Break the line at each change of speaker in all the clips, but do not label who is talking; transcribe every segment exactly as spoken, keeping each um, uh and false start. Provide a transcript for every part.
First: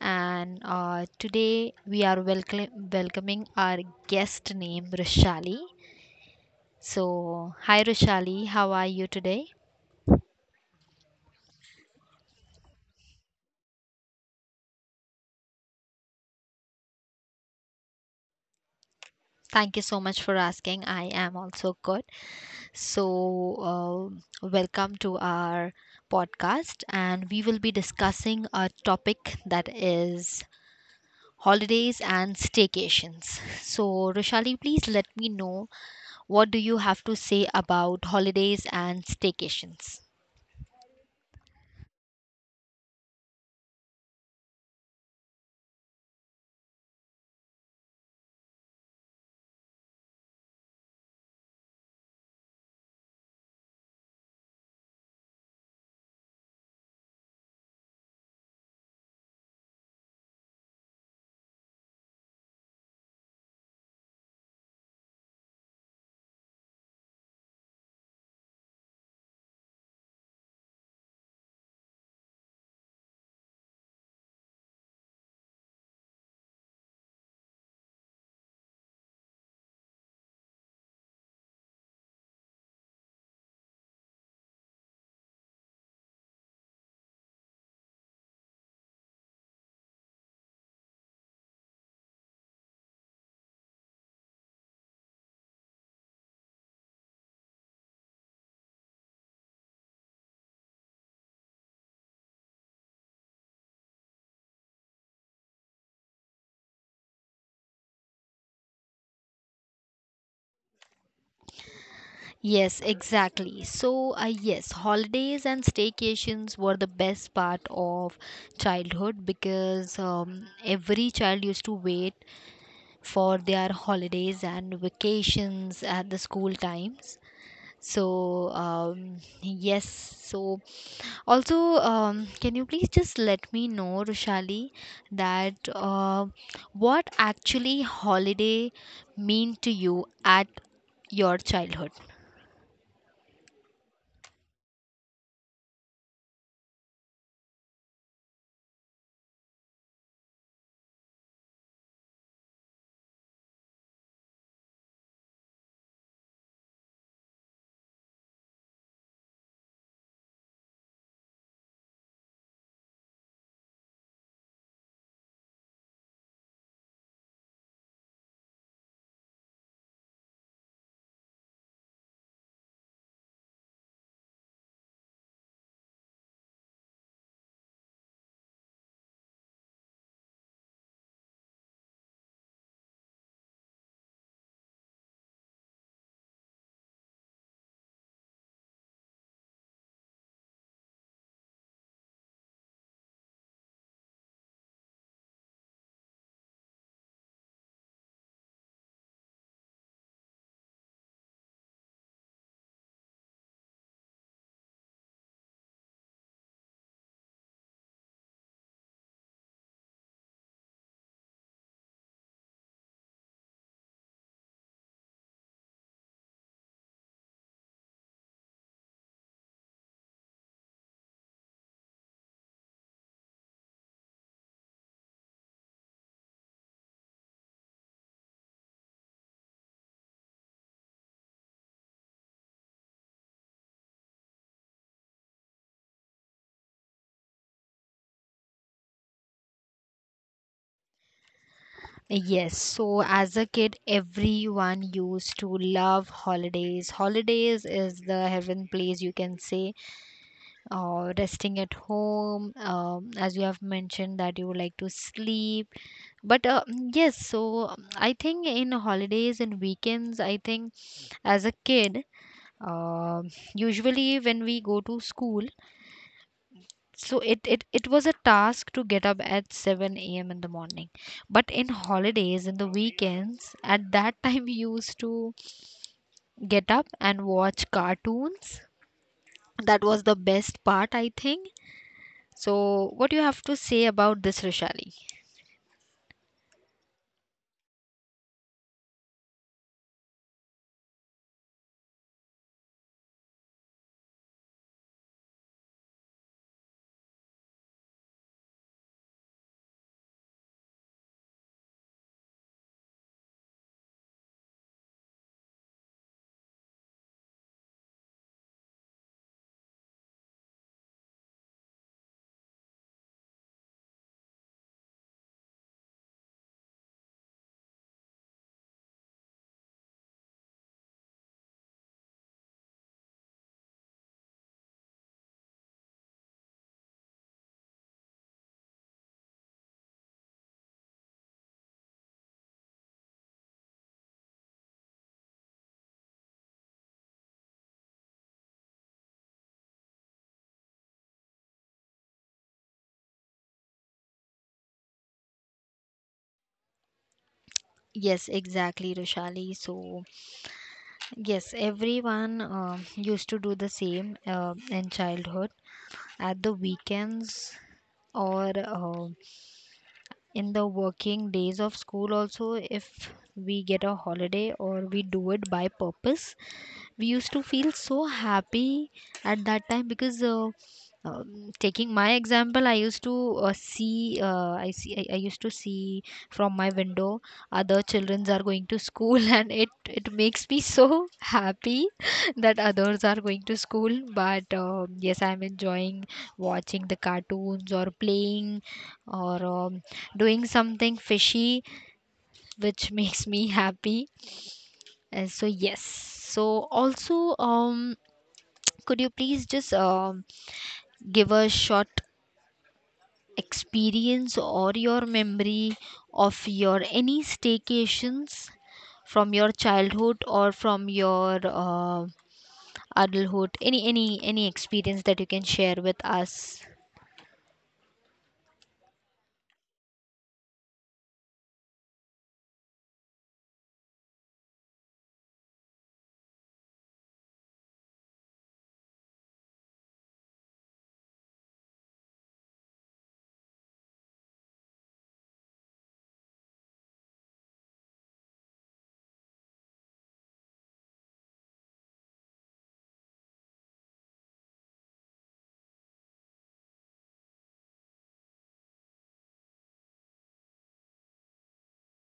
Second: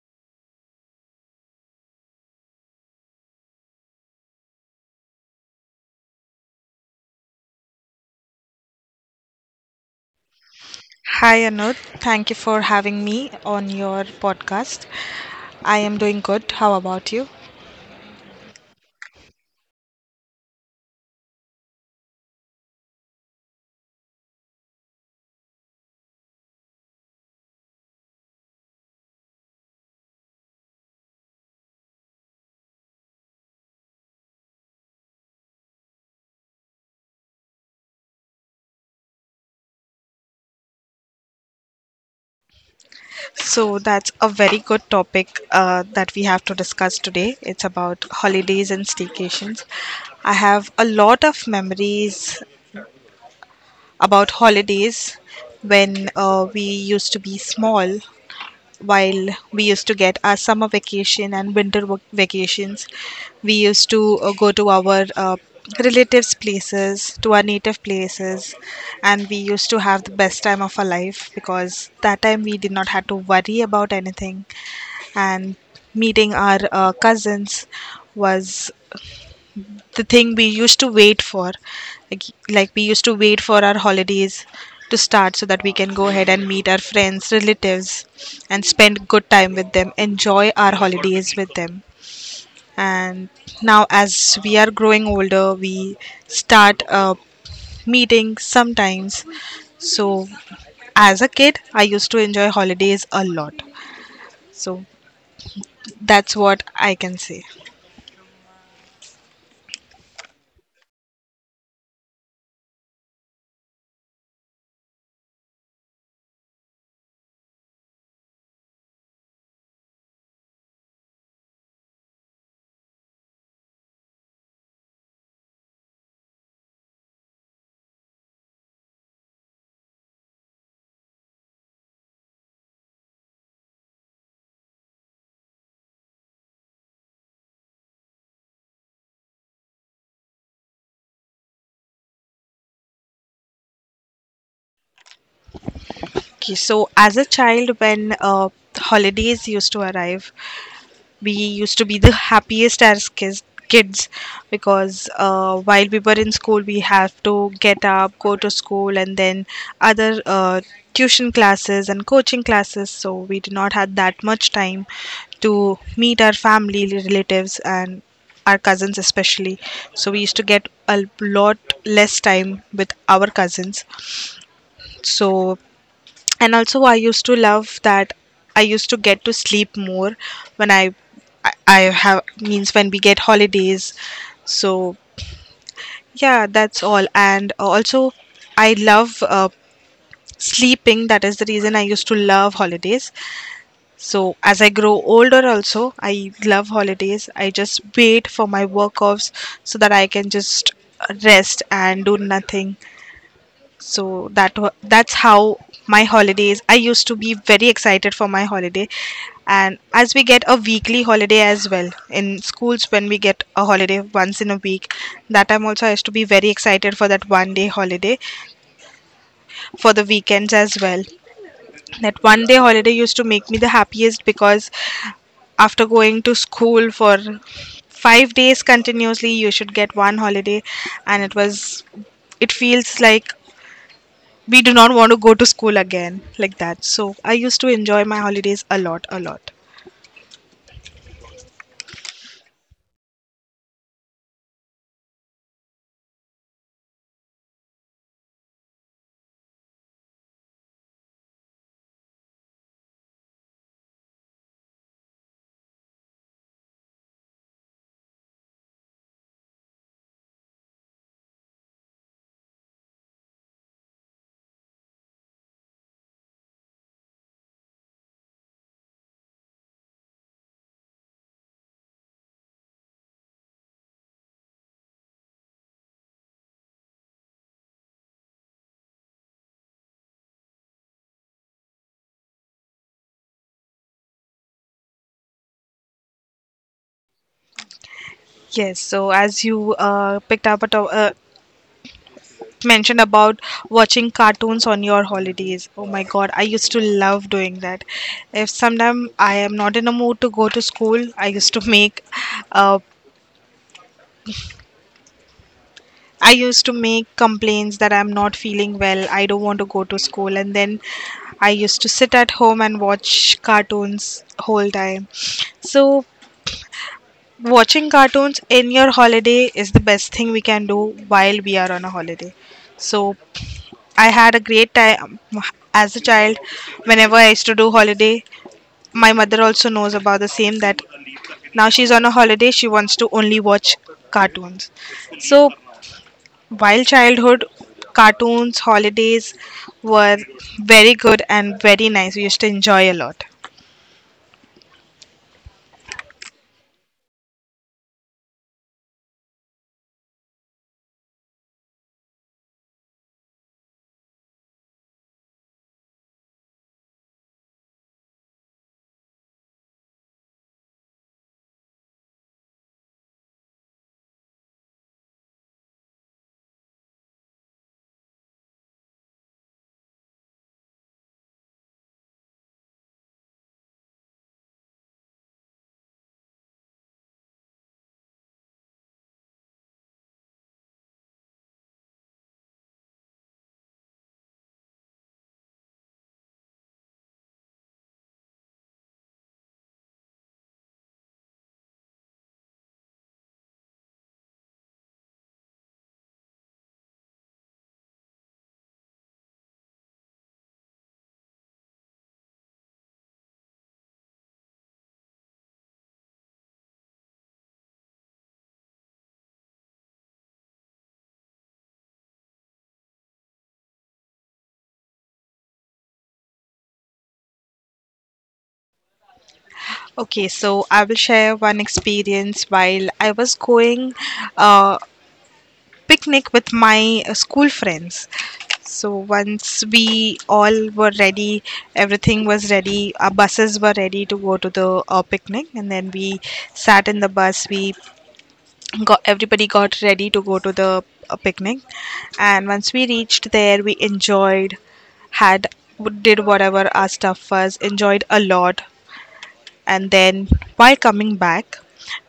and uh, today we are welcome, welcoming our guest named Rishali. So, hi Rishali, how are you today?
Hi Anuj, thank you for having me on your podcast. I am doing good. How about you?
Thank you so much for asking. I am also good. So, uh, welcome to our podcast, and we will be discussing a topic that is holidays and staycations. So, Rishali, please let me know what do you have to say about holidays and staycations.
So that's a very good topic uh, that we have to discuss today. It's about holidays and staycations. I have a lot of memories about holidays when uh, we used to be small while we used to get our summer vacation and winter vac- vacations. We used to uh, go to our uh, relatives' places, to our native places, and we used to have the best time of our life because that time we did not have to worry about anything, and meeting our uh, cousins was the thing we used to wait for. like, like we used to wait for our holidays to start so that we can go ahead and meet our friends relatives and spend good time with them, enjoy our holidays with them. And now as we are growing older we start uh, meeting sometimes. So as a kid i used to enjoy holidays a lot. So that's what i can say.
Yes, exactly. So, uh, yes, holidays and staycations were the best part of childhood because um, every child used to wait for their holidays and vacations at the school times. So, um, yes, so also, um, can you please just let me know, Rushali, that uh, what actually holiday mean to you at your childhood?
Okay, so as a child when uh, holidays used to arrive we used to be the happiest as kids kids because uh, while we were in school we have to get up, go to school, and then other uh, tuition classes and coaching classes, so we did not have that much time to meet our family relatives and our cousins especially. So we used to get a lot less time with our cousins. So and also i used to love that i used to get to sleep more when i i, I have means when we get holidays. So yeah, that's all. And also i love uh, sleeping, that is the reason i used to love holidays. So as i grow older also i love holidays, i just wait for my work offs so that i can just rest and do nothing. So that wa- that's how my holidays. I used to be very excited for my holiday, and as we get a weekly holiday as well in schools, when we get a holiday once in a week, that time also I used to be very excited for that one day holiday, for the weekends as well. That one day holiday used to make me the happiest because after going to school for five days continuously, you should get one holiday, and it was, it feels like we do not want to go to school again like that, so i used to enjoy my holidays a lot, a lot.
Yes, so as a kid, everyone used to love holidays. Holidays is the heaven place, you can say. Uh, resting at home, um, as you have mentioned that you would like to sleep. But uh, mm, yes, so um, I think in holidays and weekends, I think as a kid, um usually when we go to school, so it, it it was a task to get up at seven a.m. in the morning, but in holidays, in the weekends, at that time we used to get up and watch cartoons. That was the best part, I think. So what do you have to say about this, Rishali?
Yes, so as you uh, picked up a to- uh, mentioned about watching cartoons on your holidays, oh my god, i used to love doing that. If sometime i am not in a mood to go to school, i used to make uh, i used to make complaints that i'm not feeling well, i don't want to go to school, and then i used to sit at home and watch cartoons whole time. So watching cartoons in your holiday is the best thing we can do while we are on a holiday. So I had a great time as a child. Whenever I used to do holiday, my mother also knows about the same, that now she's on a holiday, she wants to only watch cartoons. So while childhood, cartoons, holidays were very good and very nice. We used to enjoy a lot.
Yes, exactly, Rishali. So yes, everyone uh, used to do the same uh, in childhood, at the weekends or uh, in the working days of school also. If we get a holiday or we do it by purpose, we used to feel so happy at that time because uh, um, taking my example, I used to uh, see uh, I see I, I used to see from my window other children are going to school and it it makes me so happy that others are going to school, but um yes, I'm enjoying watching the cartoons or playing, or um, doing something fishy which makes me happy. Uh, so yes so Also, um could you please just um give a short experience or your memory of your any staycations from your childhood or from your uh, adulthood? Any any any experience that you can share with us?
Okay, so I will share one experience while I was going uh, picnic with my uh, school friends. So once we all were ready, everything was ready, our buses were ready to go to the uh, picnic, and then we sat in the bus. We got, everybody got ready to go to the uh, picnic, and once we reached there, we enjoyed, had, did whatever our stuff was, enjoyed a lot, and then while coming back,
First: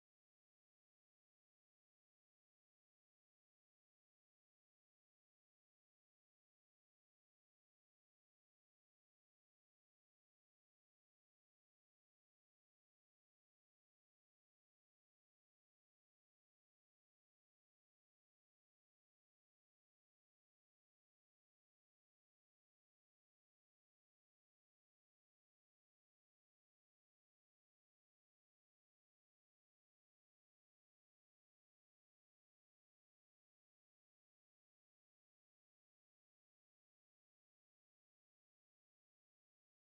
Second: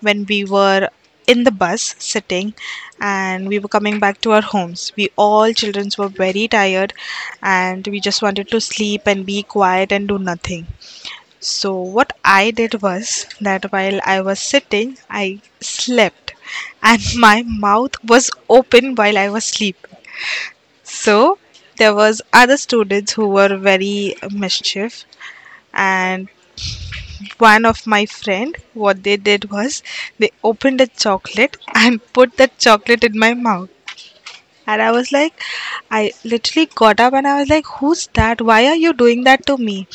when we were in the bus sitting and we were coming back to our homes, we all children were very tired and we just wanted to sleep and be quiet and do nothing. So, what I did was that while I was sitting, I slept and my mouth was open while I was sleeping. So, there was other students who were very mischief, and one of my friend, what they did was, they opened a chocolate and put that chocolate in my mouth, and i was like, i literally got up and i was like, who's that, why are you doing that to me?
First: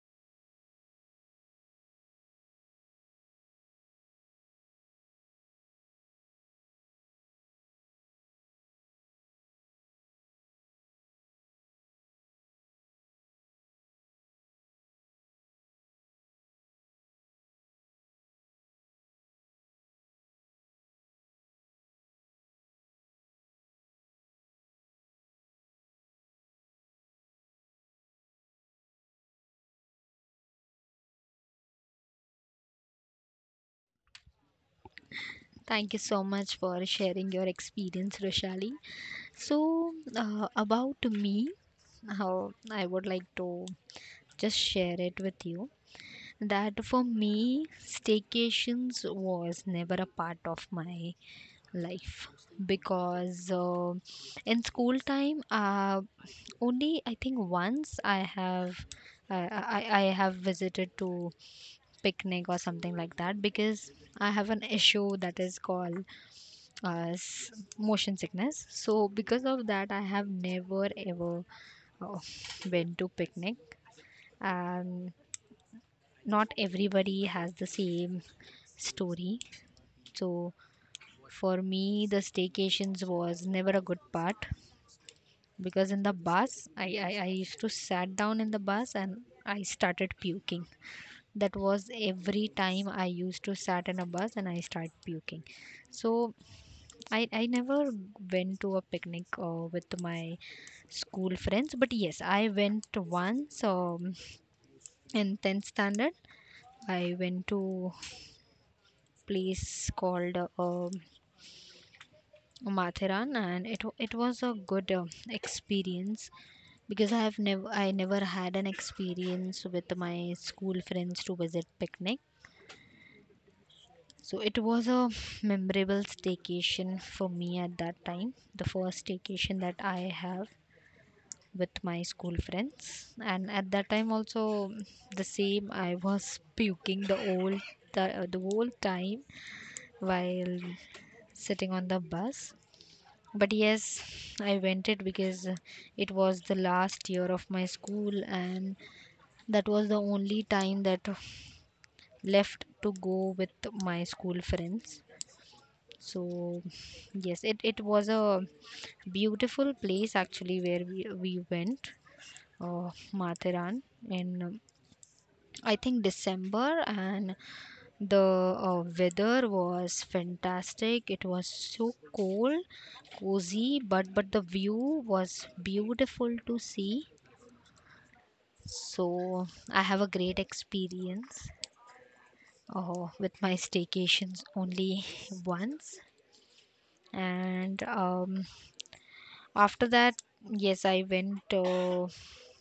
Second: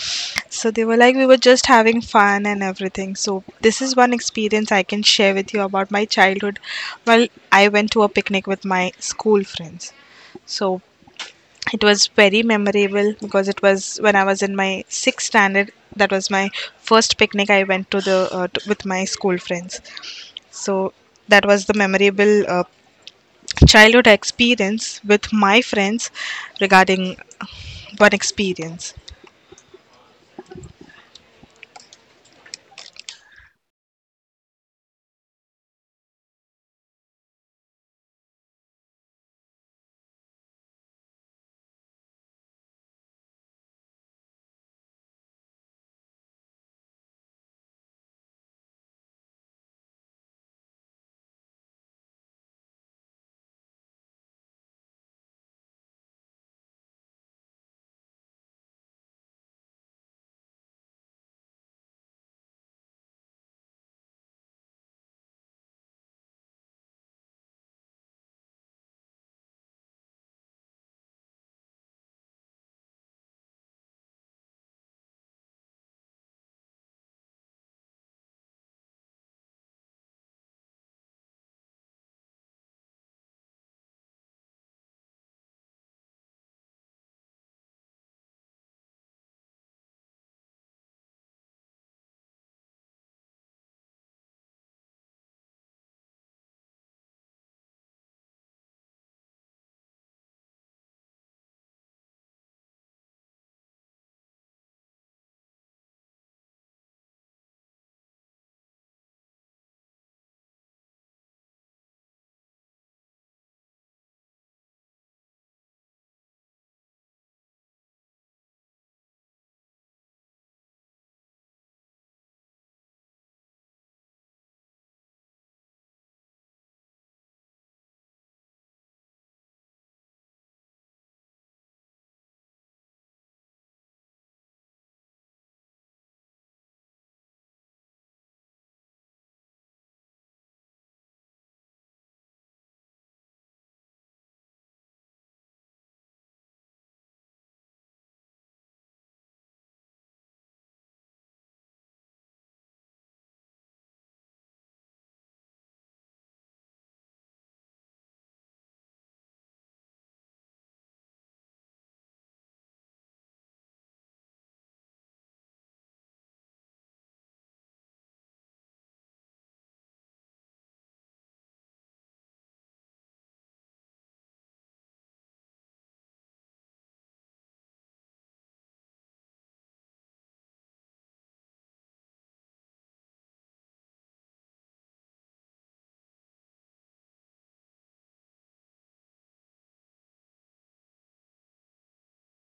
So they were like, we were just having fun and everything. So this is one experience i can share with you about my childhood while i went to a picnic with my school friends. So it was very memorable because it was when I was in my sixth standard. That was my first picnic I went to the uh, t- with my school friends. So that was the memorable uh, childhood experience with my friends regarding one experience.
Thank you so much for sharing your experience, Roshali. So, uh, about me, how I would like to just share it with you that for me, staycations was never a part of my life because uh, in school time, uh, only I think once I have. I, I I have visited to picnic or something like that because I have an issue that is called uh, s- motion sickness. So because of that, I have never ever uh, been to picnic, and not everybody has the same story. So for me, the staycations was never a good part because in the bus, I I, I used to sat down in the bus and I started puking. That was every time. I used to sat in a bus and I start puking. So i i never went to a picnic uh, with my school friends. But yes, I went once um, in tenth standard. I went to place called uh, um, Mathiran and it wa- it was a good uh, experience because i have never I never had an experience with my school friends to visit picnic. So it was a memorable staycation for me at that time, the first staycation that I have with my school friends. And at that time also, the same, I was puking the whole the, the whole time while sitting on the bus. But yes, I went it because it was the last year of my school and that was the only time that left to go with my school friends. So yes, it, it was a beautiful place actually where we, we went, uh, Matharan, in um, I think December, and the uh, weather was fantastic. It was so cold, cozy, but but the view was beautiful to see. So I have a great experience uh, with my staycations, only once. And um, after that, yes, I went uh,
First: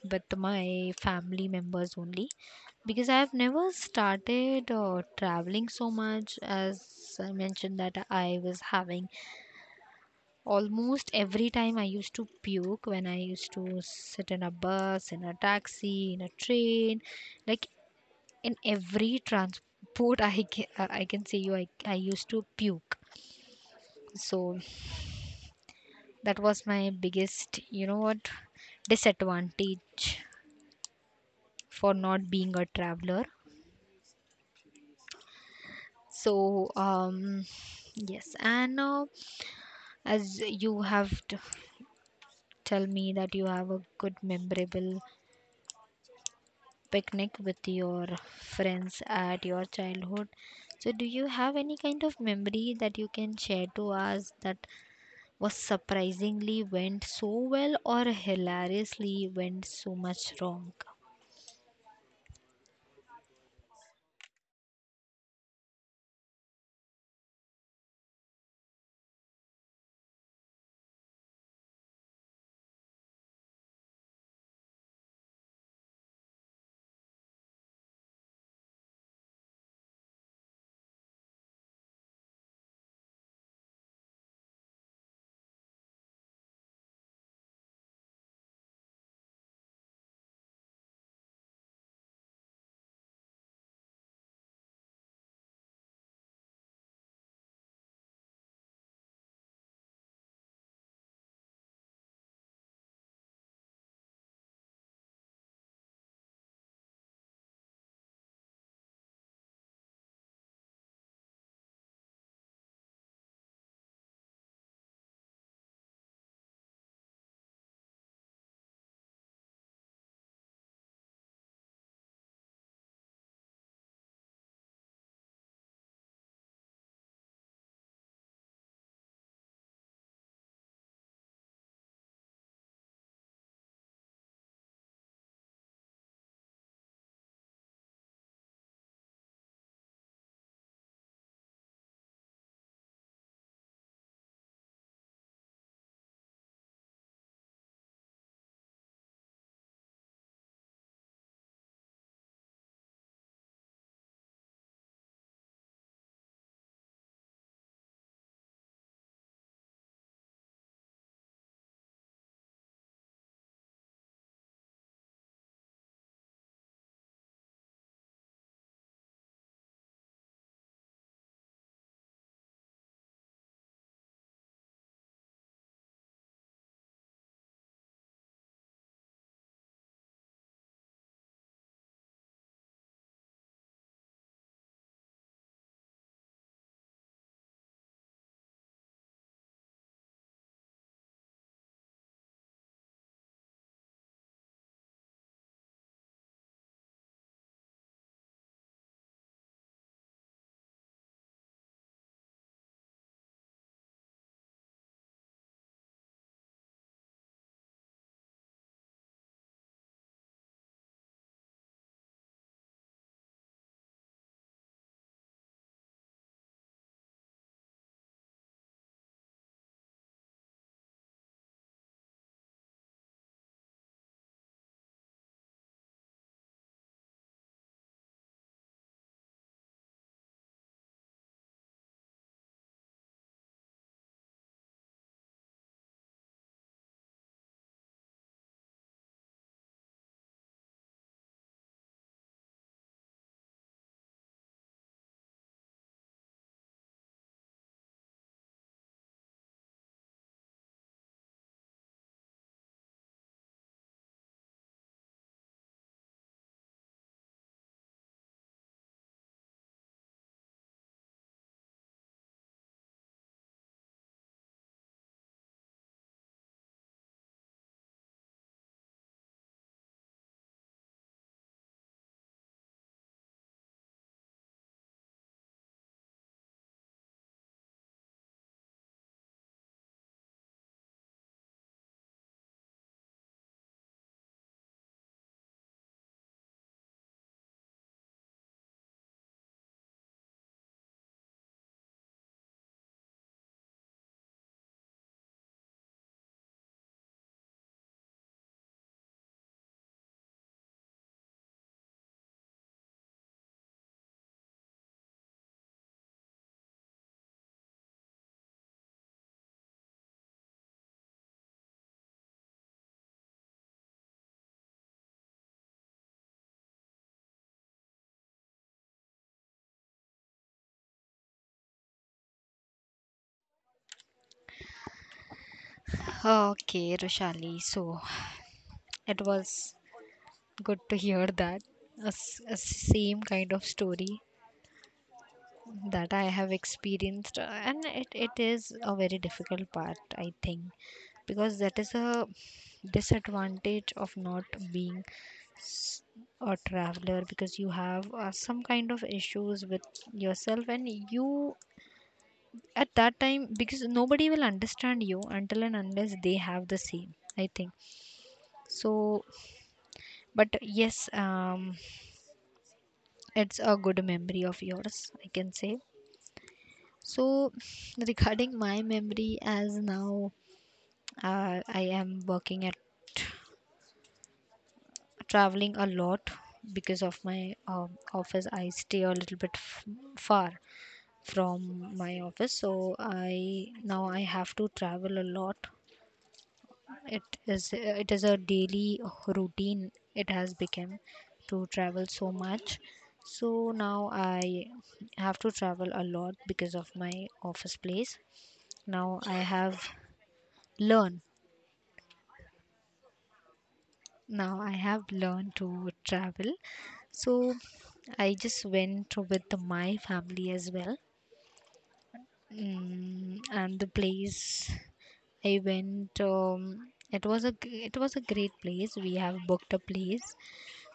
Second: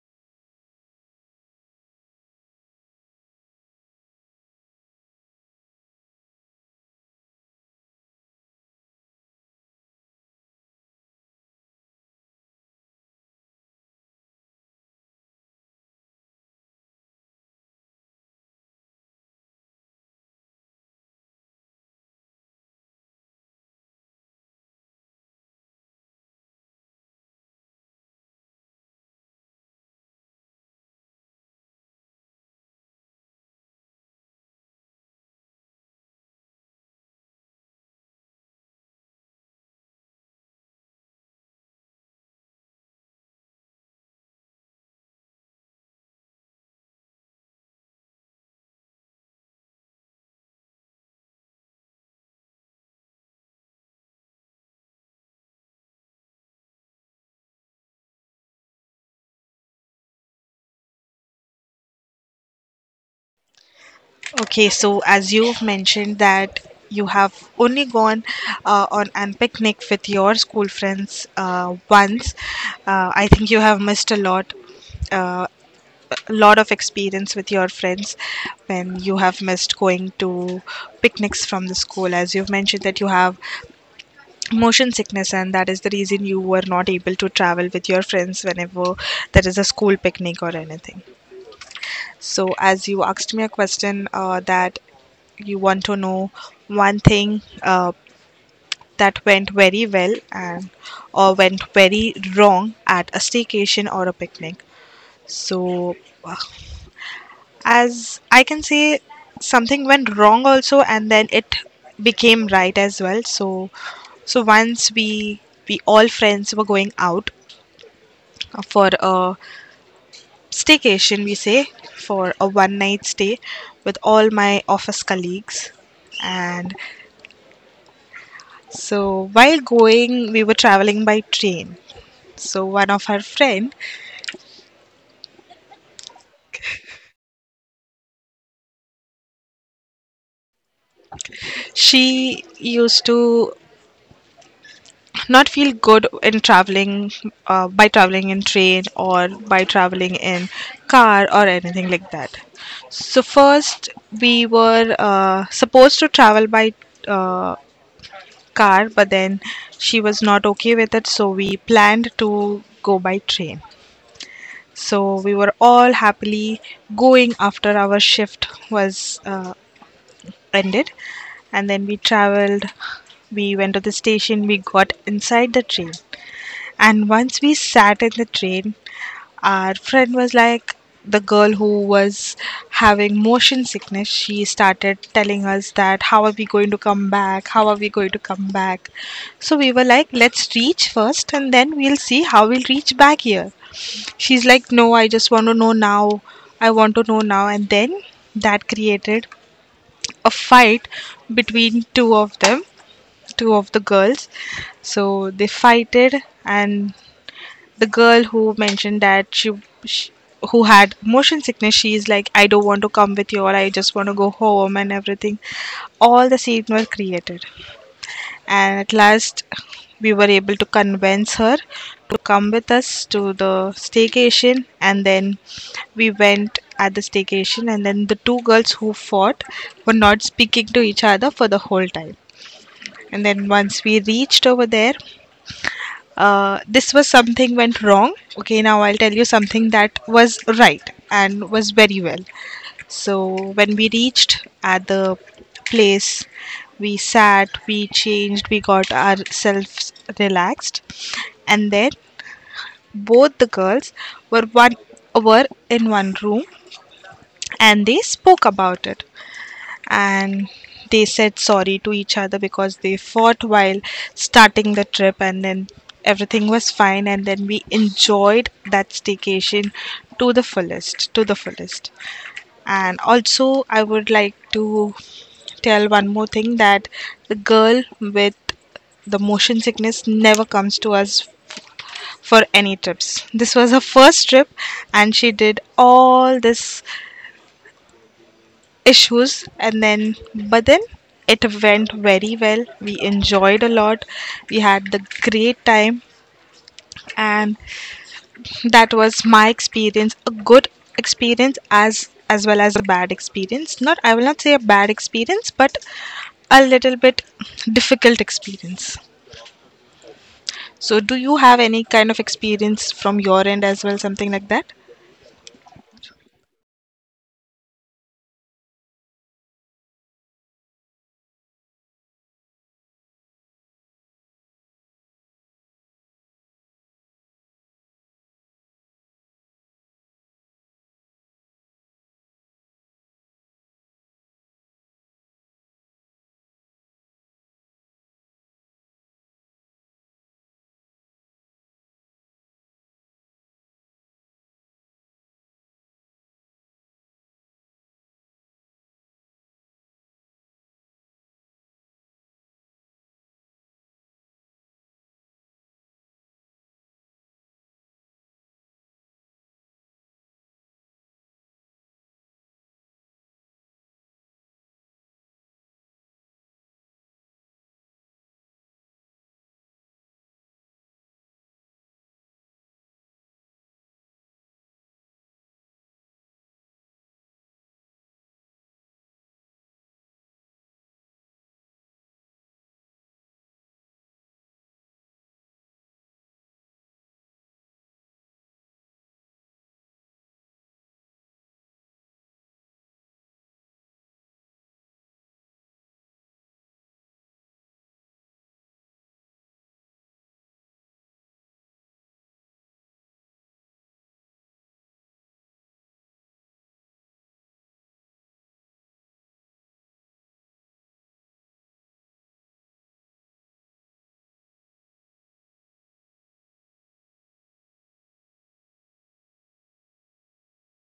with my family members only, because I have never started uh, traveling so much. As I mentioned that I was having almost every time, I used to puke when I used to sit in a bus, in a taxi, in a train, like in every transport I can, I can say you I, I used to puke. So that was my biggest, you know what, disadvantage for not being a traveler. So, um, yes, and uh, as you have t- tell me that you have a good memorable picnic with your friends at your childhood. So, do you have any kind of memory that you can share to us that was surprisingly went so well or hilariously went so much wrong?
Okay, so as you mentioned that you have only gone uh, on an picnic with your school friends uh, once, uh, I think you have missed a lot. Uh, a lot of experience with your friends when you have missed going to picnics from the school, as you've mentioned that you have motion sickness and that is the reason you were not able to travel with your friends whenever there is a school picnic or anything. So as you asked me a question uh, that you want to know one thing uh, that went very well and, or went very wrong at a staycation or a picnic. So as I can say, something went wrong also, and then it became right as well. So, so once we we all friends were going out for a staycation, we say, for a one night stay with all my office colleagues. And so while going, we were traveling by train. So one of her friend, she used to not feel good in traveling, uh, by traveling in train or by traveling in car or anything like that. So first, we were uh, supposed to travel by uh, car, but then she was not okay with it, so we planned to go by train. So we were all happily going after our shift was uh, ended. And then we traveled, we went to the station, we got inside the train, and once we sat in the train, our friend was like, the girl who was having motion sickness, she started telling us that, how are we going to come back? How are we going to come back? So we were like, let's reach first and then we'll see how we'll reach back here. She's like, no, I just want to know now. I want to know now. And then that created a fight between two of them, two of the girls. So they fighted, and the girl who mentioned that she, she who had motion sickness, she's like, i don't want to come with you, or i just want to go home and everything, all the scenes were created, and at last we were able to convince her to come with us to the staycation. And then we went at the staycation, and then the two girls who fought were not speaking to each other for the whole time. And then once we reached over there, uh, this was something went wrong. Okay, now i'll tell you something that was right and was very well. So when we reached at the place, we sat, we changed, we got ourselves relaxed, and then both the girls were one were in one room, and they spoke about it, and they said sorry to each other because they fought while starting the trip. And then everything was fine, and then we enjoyed that staycation to the fullest, to the fullest. And also i would like to tell one more thing, that the girl with the motion sickness never comes to us for any trips. This was her first trip, and she did all this issues, and then but then it went very well, we enjoyed a lot, we had the great time. And that was my experience, a good experience as as well as a bad experience. Not, i will not say a bad experience, but a little bit difficult experience. So do you have any kind of experience from your end as well, something like that?
Okay, Roshali. So, it was good to hear that. A, s- a same kind of story that I have experienced, uh, and it, it is a very difficult part, I think, because that is a disadvantage of not being s- a traveler because you have uh, some kind of issues with yourself, and you at that time, because nobody will understand you until and unless they have the same, I think. So, but yes, um. it's a good memory of yours, I can say. So regarding my memory, as now uh, I am working at traveling a lot because of my um, office. I stay a little bit f- far from my office, so i now I have to travel a lot. It is it is a daily routine, it has become, to travel so much. So now I have to travel a lot because of my office place. Now I have learned. Now I have learned to travel. So I just went with my family as well. Mm, and the place I went, um, it was a g- it was a great place. We have booked a place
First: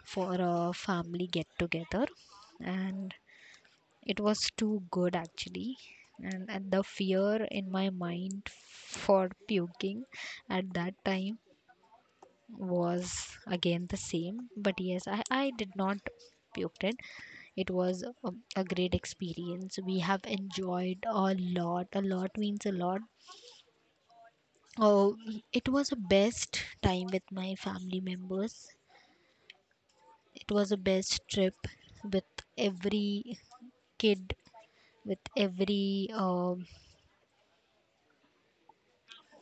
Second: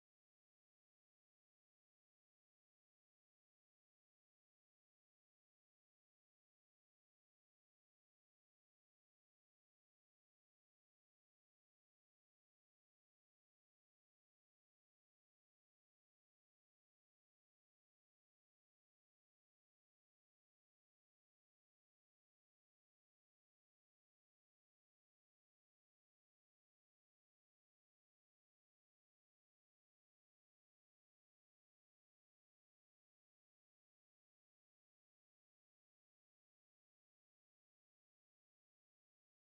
for a family get together and it was too good actually. And, and the fear in my mind for puking at that time was again the same. But yes, i, I did not puked it. It was a, a great experience. We have enjoyed a lot. A lot means a lot. Oh, it was the best time with my family members. It was the best trip with every kid, with every um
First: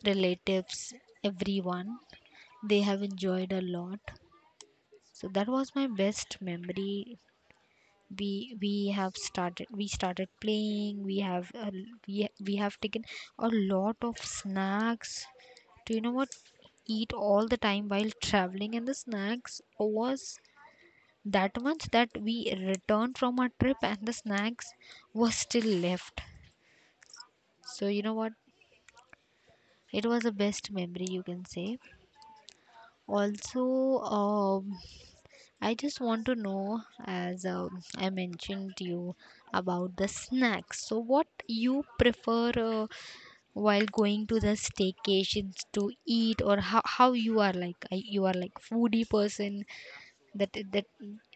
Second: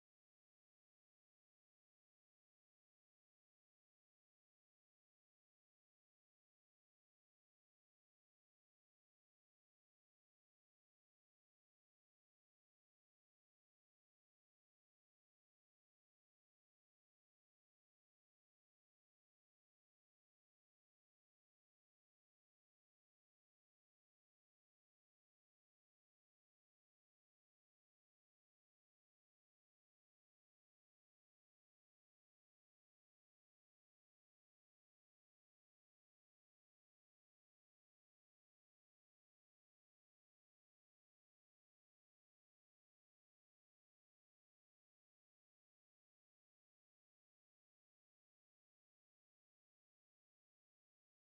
relatives, everyone. They have enjoyed a lot. So that was my best memory. We we have started. We started playing. We have uh, we, we have taken a lot of snacks, do you know what, eat all the time while traveling, and the snacks was that much that we returned from our trip and the snacks was still left. So you know what, it was the best memory, you can say. Also, um, I just want to know, as um I mentioned to you about the snacks. So, what you prefer uh, while going to the staycations to eat, or how, how you are like, uh, you are like foodie person that that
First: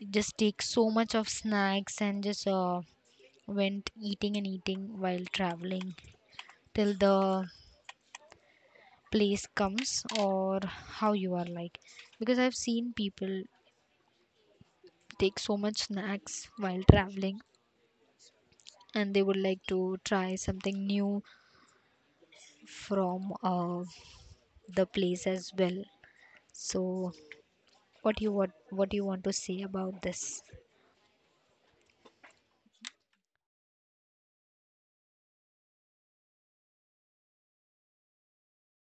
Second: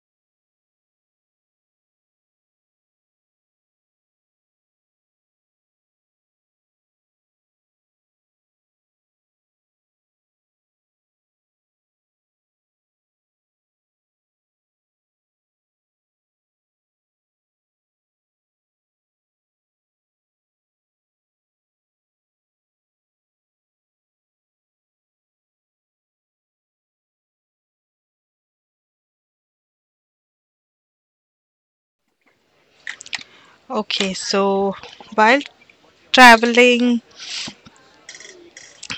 just takes so much of snacks and just uh, went eating and eating while traveling till the place comes, or how you are like, because I've seen people take so much snacks while traveling and they would like to try something new from uh, the place as well. So what do you what what do you want to say about this?
Okay, so while traveling,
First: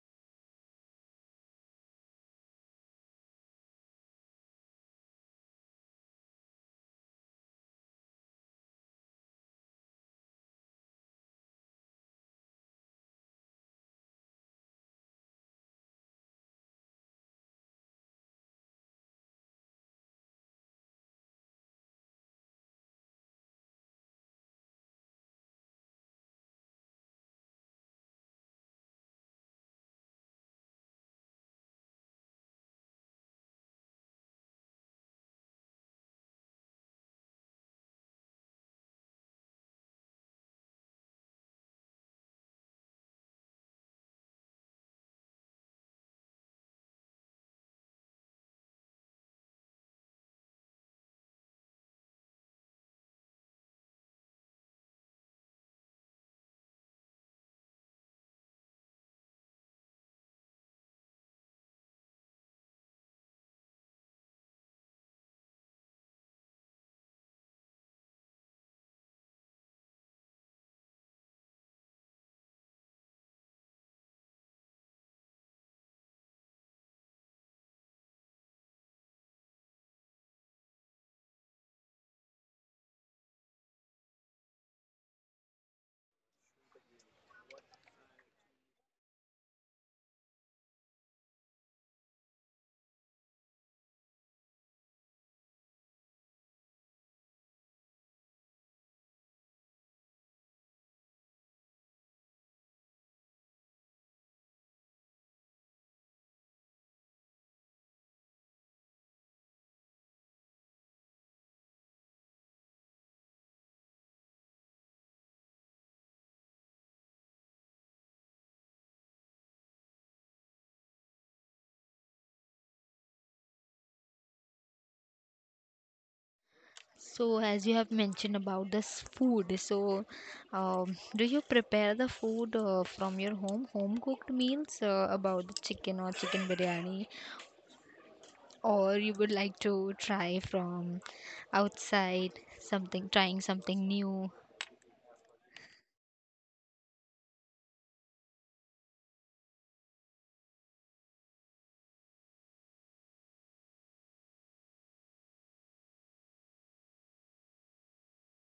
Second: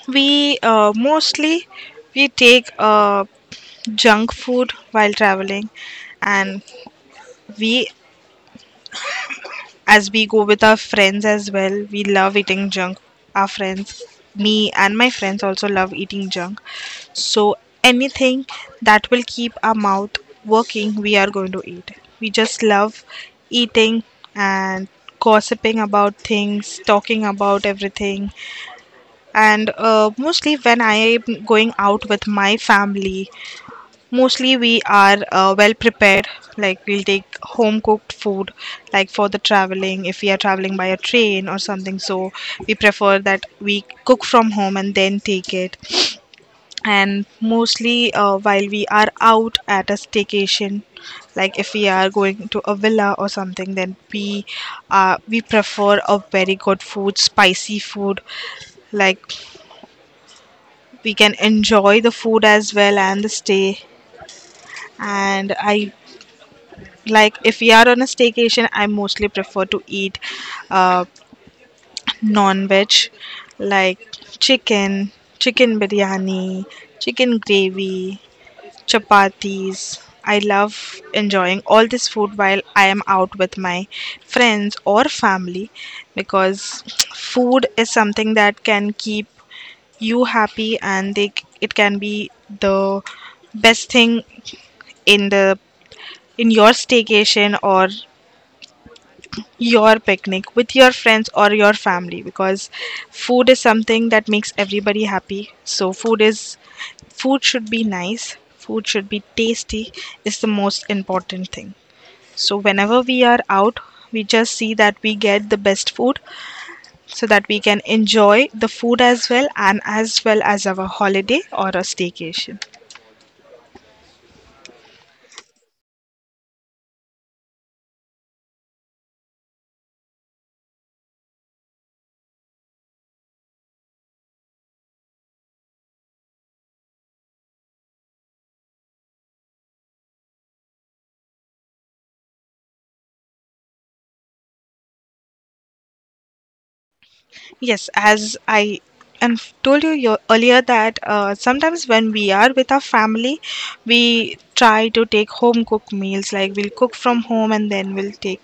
We uh, mostly we take uh, junk food while traveling, and we as we go with our friends as well. We love eating junk. Our friends, me and my friends also love eating junk. So anything that will keep our mouth working, we are going to eat. We just love eating and gossiping about things, talking about everything. And uh, Mostly when I am going out with my family, mostly we are uh, well prepared. Like we'll take home cooked food, like for the traveling, if we are traveling by a train or something, so we prefer that we cook from home and then take it. And mostly uh, while we are out at a staycation, like if we are going to a villa or something, then we uh, we prefer a very good food, spicy food, like we can enjoy the food as well and the stay. And I, like if we are on a staycation, I mostly prefer to eat uh, non-veg, like chicken, chicken biryani, chicken gravy, chapatis. I love enjoying all this food while I am out with my friends or family, because food is something that can keep you happy, and they c- it can be the best thing in the in your staycation or your picnic with your friends or your family, because food is something that makes everybody happy. So food is food should be nice, food should be tasty, is the most important thing. So whenever we are out, we just see that we get the best food, so that we can enjoy the food as well and as well as our holiday or a staycation.
So, as you have mentioned about this food, so um, do you prepare the food uh, from your home, home cooked meals, uh, about the chicken or chicken biryani, or you would like to try from outside something, trying something new?
Yes, as I and told you yo- earlier, that uh, sometimes when we are with our family, we try to take home cooked meals. Like we'll cook from home and then we'll take.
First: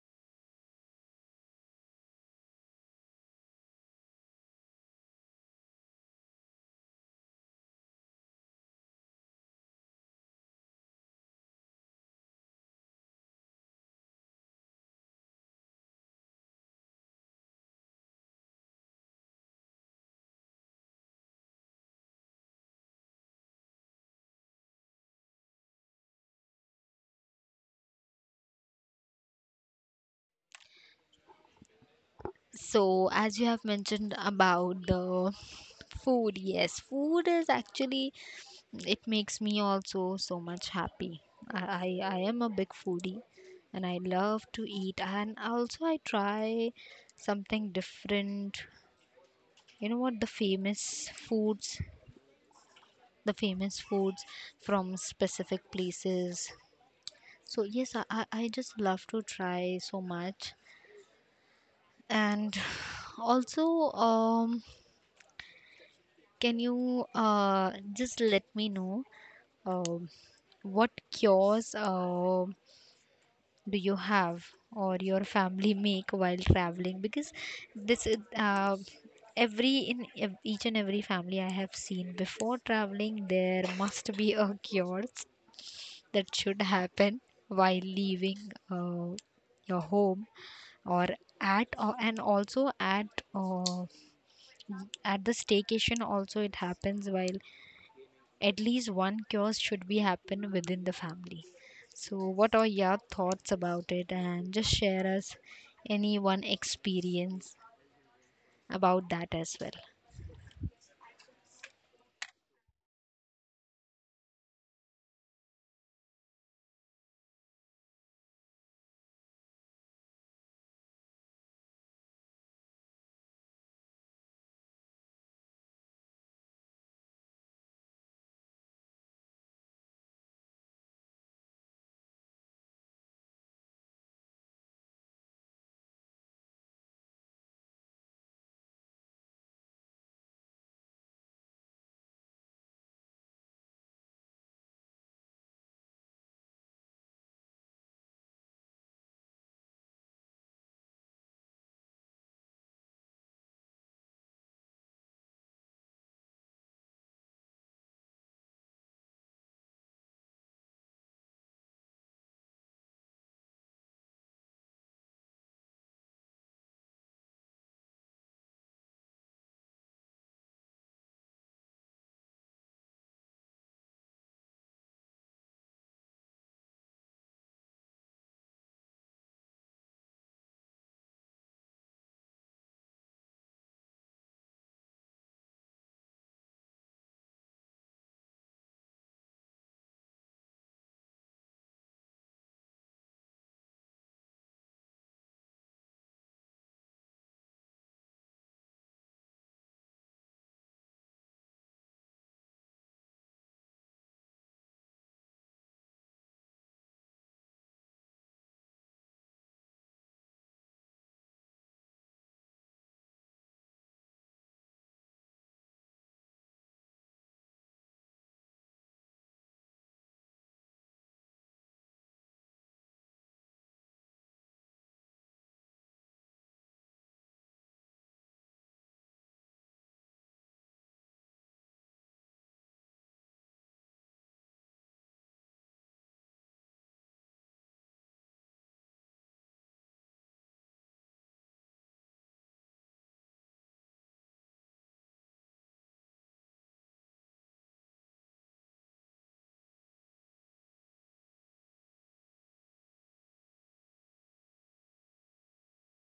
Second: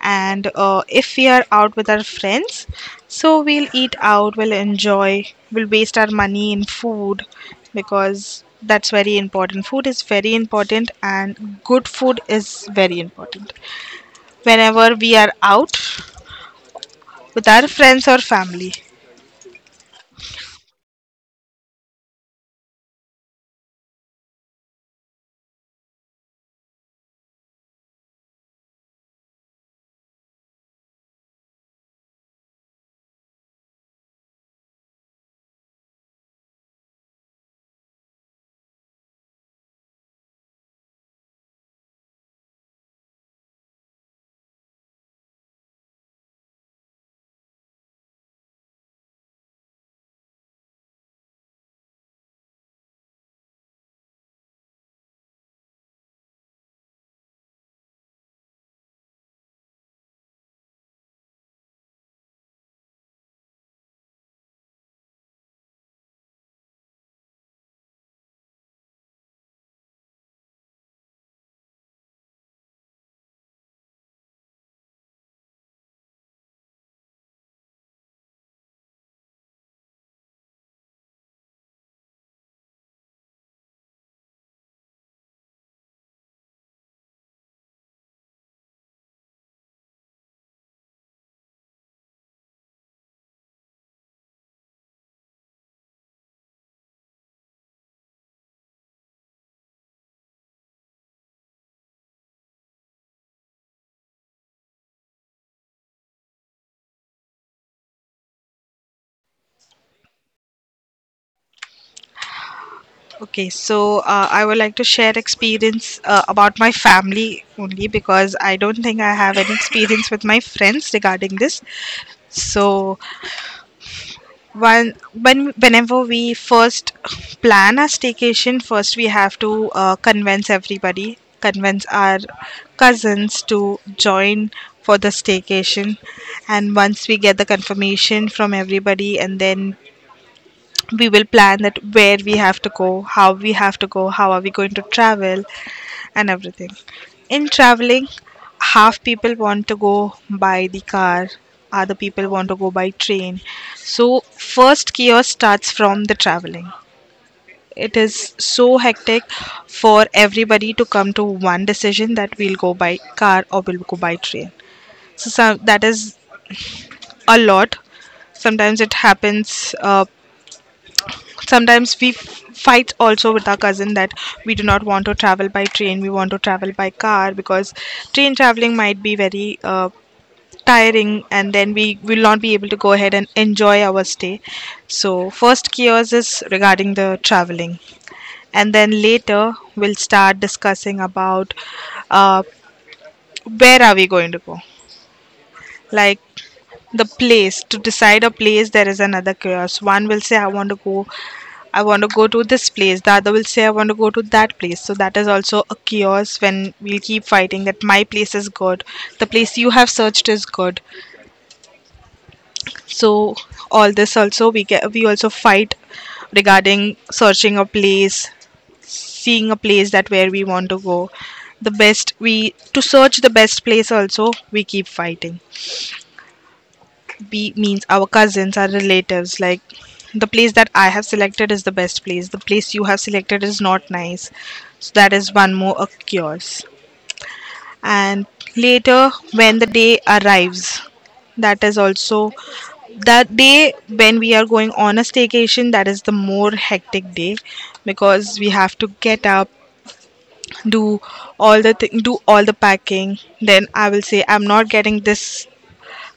And uh, if we are out with our friends, so we'll eat out, we'll enjoy, we'll waste our money in food because that's very important. Food is very important, and good food is very important. Whenever we are out with our friends or family.
So, as you have mentioned about the food, yes, food is actually, it makes me also so much happy. I I, I am a big foodie and I love to eat, and also I try something different. You know what, the famous foods, the famous foods from specific places. So yes, I I I just love to try so much. And also um can you uh, just let me know uh, what cures uh, do you have or your family make while traveling? Because this is uh, every in ev- each and every family I have seen, before traveling, there must be a cures that should happen while leaving uh, your home, or at or, and also at uh, at the staycation also it happens, while at least one cure should be happen within the family. So what are your thoughts about it, and just share us any one experience about that as well?
Okay, so uh, I would like to share experience uh, about my family only, because I don't think I have any experience with my friends regarding this. So when when whenever we first plan our staycation, first we have to uh, convince everybody, convince our cousins to join for the staycation, and once we get the confirmation from everybody, and then we will plan that where we have to go, how we have to go, how are we going to travel, and everything. In traveling, half people want to go by the car, other people want to go by train. So first chaos starts from the traveling. It is so hectic for everybody to come to one decision, that we'll go by car or we'll go by train. So, so that is a lot. Sometimes it happens, uh, sometimes we f- fight also with our cousin, that we do not want to travel by train, we want to travel by car, because train traveling might be very uh, tiring, and then we will not be able to go ahead and enjoy our stay. So first chaos is regarding the traveling. And then later we'll start discussing about uh, where are we going to go. Like the place to decide a place, there is another chaos. One will say I want to go, I want to go to this place. The other will say, I want to go to that place. So that is also a chaos, when we'll keep fighting that my place is good, the place you have searched is good. So all this also we get we also fight regarding searching a place, seeing a place that where we want to go. The best we to search the best place also we keep fighting. B means our cousins, our relatives. Like the place that I have selected is the best place. The place you have selected is not nice. So that is one more occurs. And later, when the day arrives, that is also that day when we are going on a staycation. That is the more hectic day, because we have to get up, do all the thing, do all the packing. Then I will say I'm not getting this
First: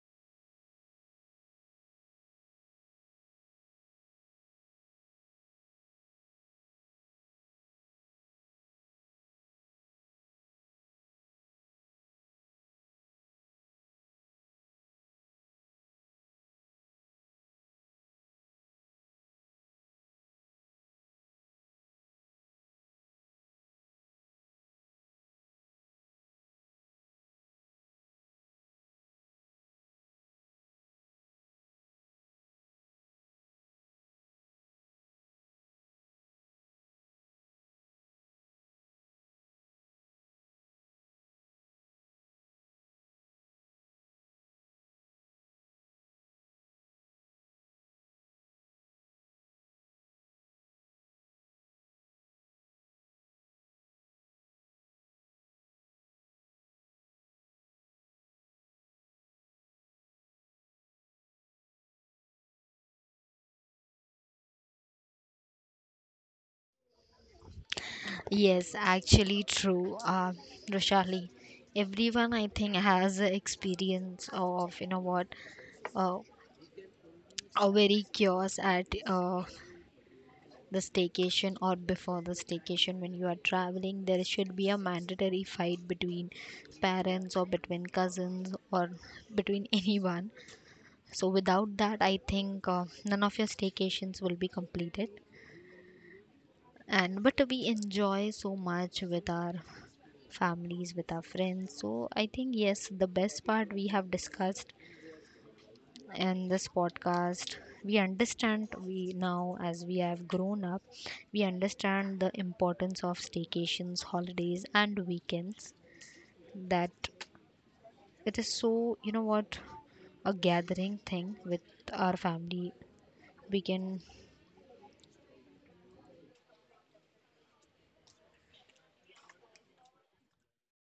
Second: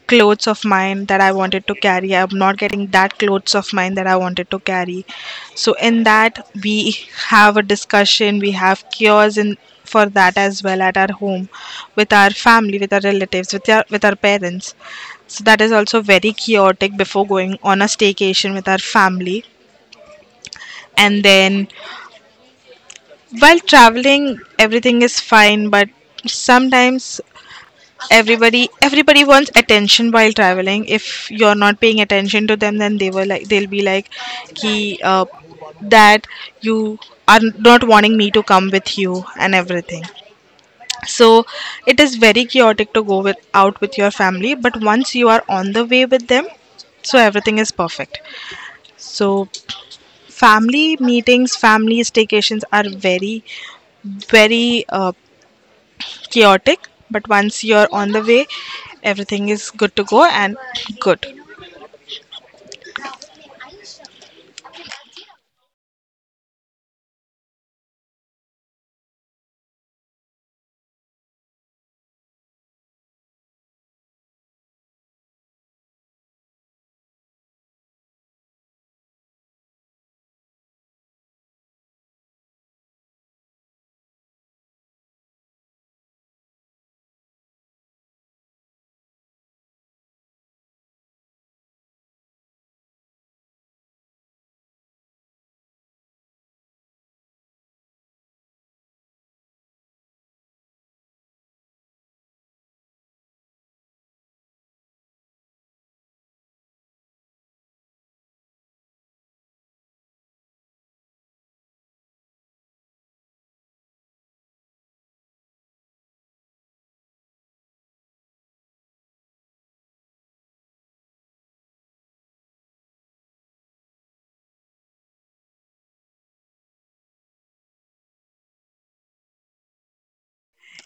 clothes of mine that I wanted to carry. I'm not getting that clothes of mine that I wanted to carry. So in that we have a discussion, we have cures in for that as well, at our home with our family, with our relatives, with our with our parents. So that is also very chaotic before going on a staycation with our family. And then while traveling everything is fine, but sometimes everybody everybody wants attention while traveling. If you're not paying attention to them, then they will like they'll be like ki, uh, that you are not wanting me to come with you, and everything. So it is very chaotic to go with out with your family, but once you are on the way with them, so everything is perfect. So family meetings, family staycations are very very uh, chaotic, but once you're on the way, everything is good to go and good.
Yes, actually true, uh, Roshali. Everyone, I think, has a experience of, you know what, uh, a very chaos at uh, the staycation or before the staycation. When you are traveling, there should be a mandatory fight between parents or between cousins or between anyone. So without that, I think uh, none of your staycations will be completed. And but we enjoy so much with our families, with our friends, so I think yes, the best part we have discussed. And this podcast, we understand, we now, as we have grown up, we understand the importance of staycations, holidays and weekends, that it is so, you know what, a gathering thing with our family we can.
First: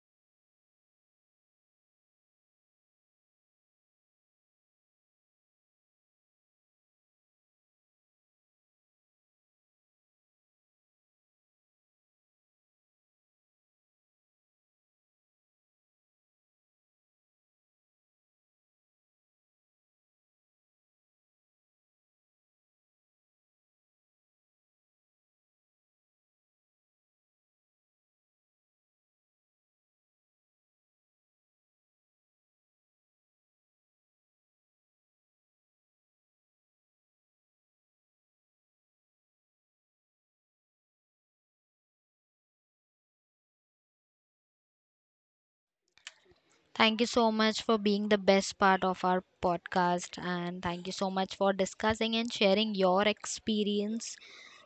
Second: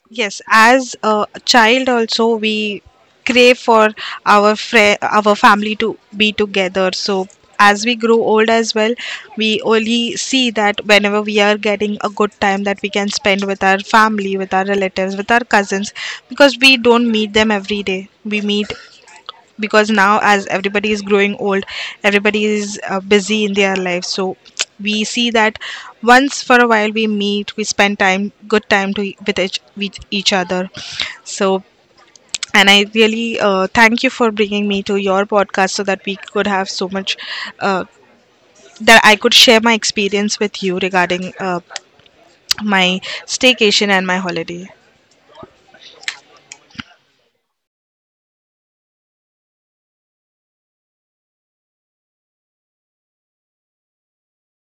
Yes, as a child also we crave for our fre- our family to be together. So as we grow old as well, we only see that whenever we are getting a good time that we can spend with our family, with our relatives, with our cousins, because we don't meet them every day. We meet, because now as everybody is growing old, everybody is uh, busy in their life. So we see that once for a while we meet, we spend time, good time, to e-, with each, with each other. So and I really uh, thank you for bringing me to your podcast, so that we could have so much uh, that I could share my experience with you regarding uh, my staycation and my holiday.
Thank you so much for being the best part of our podcast. And thank you so much for discussing and sharing your experience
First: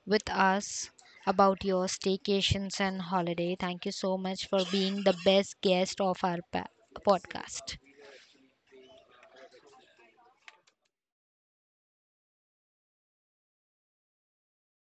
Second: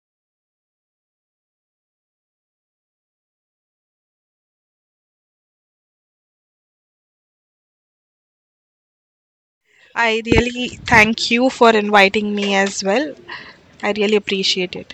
with us about your staycations and holiday. Thank you so much for being the best guest of our pa- podcast.
I really thank you for inviting me as well. I really appreciate it.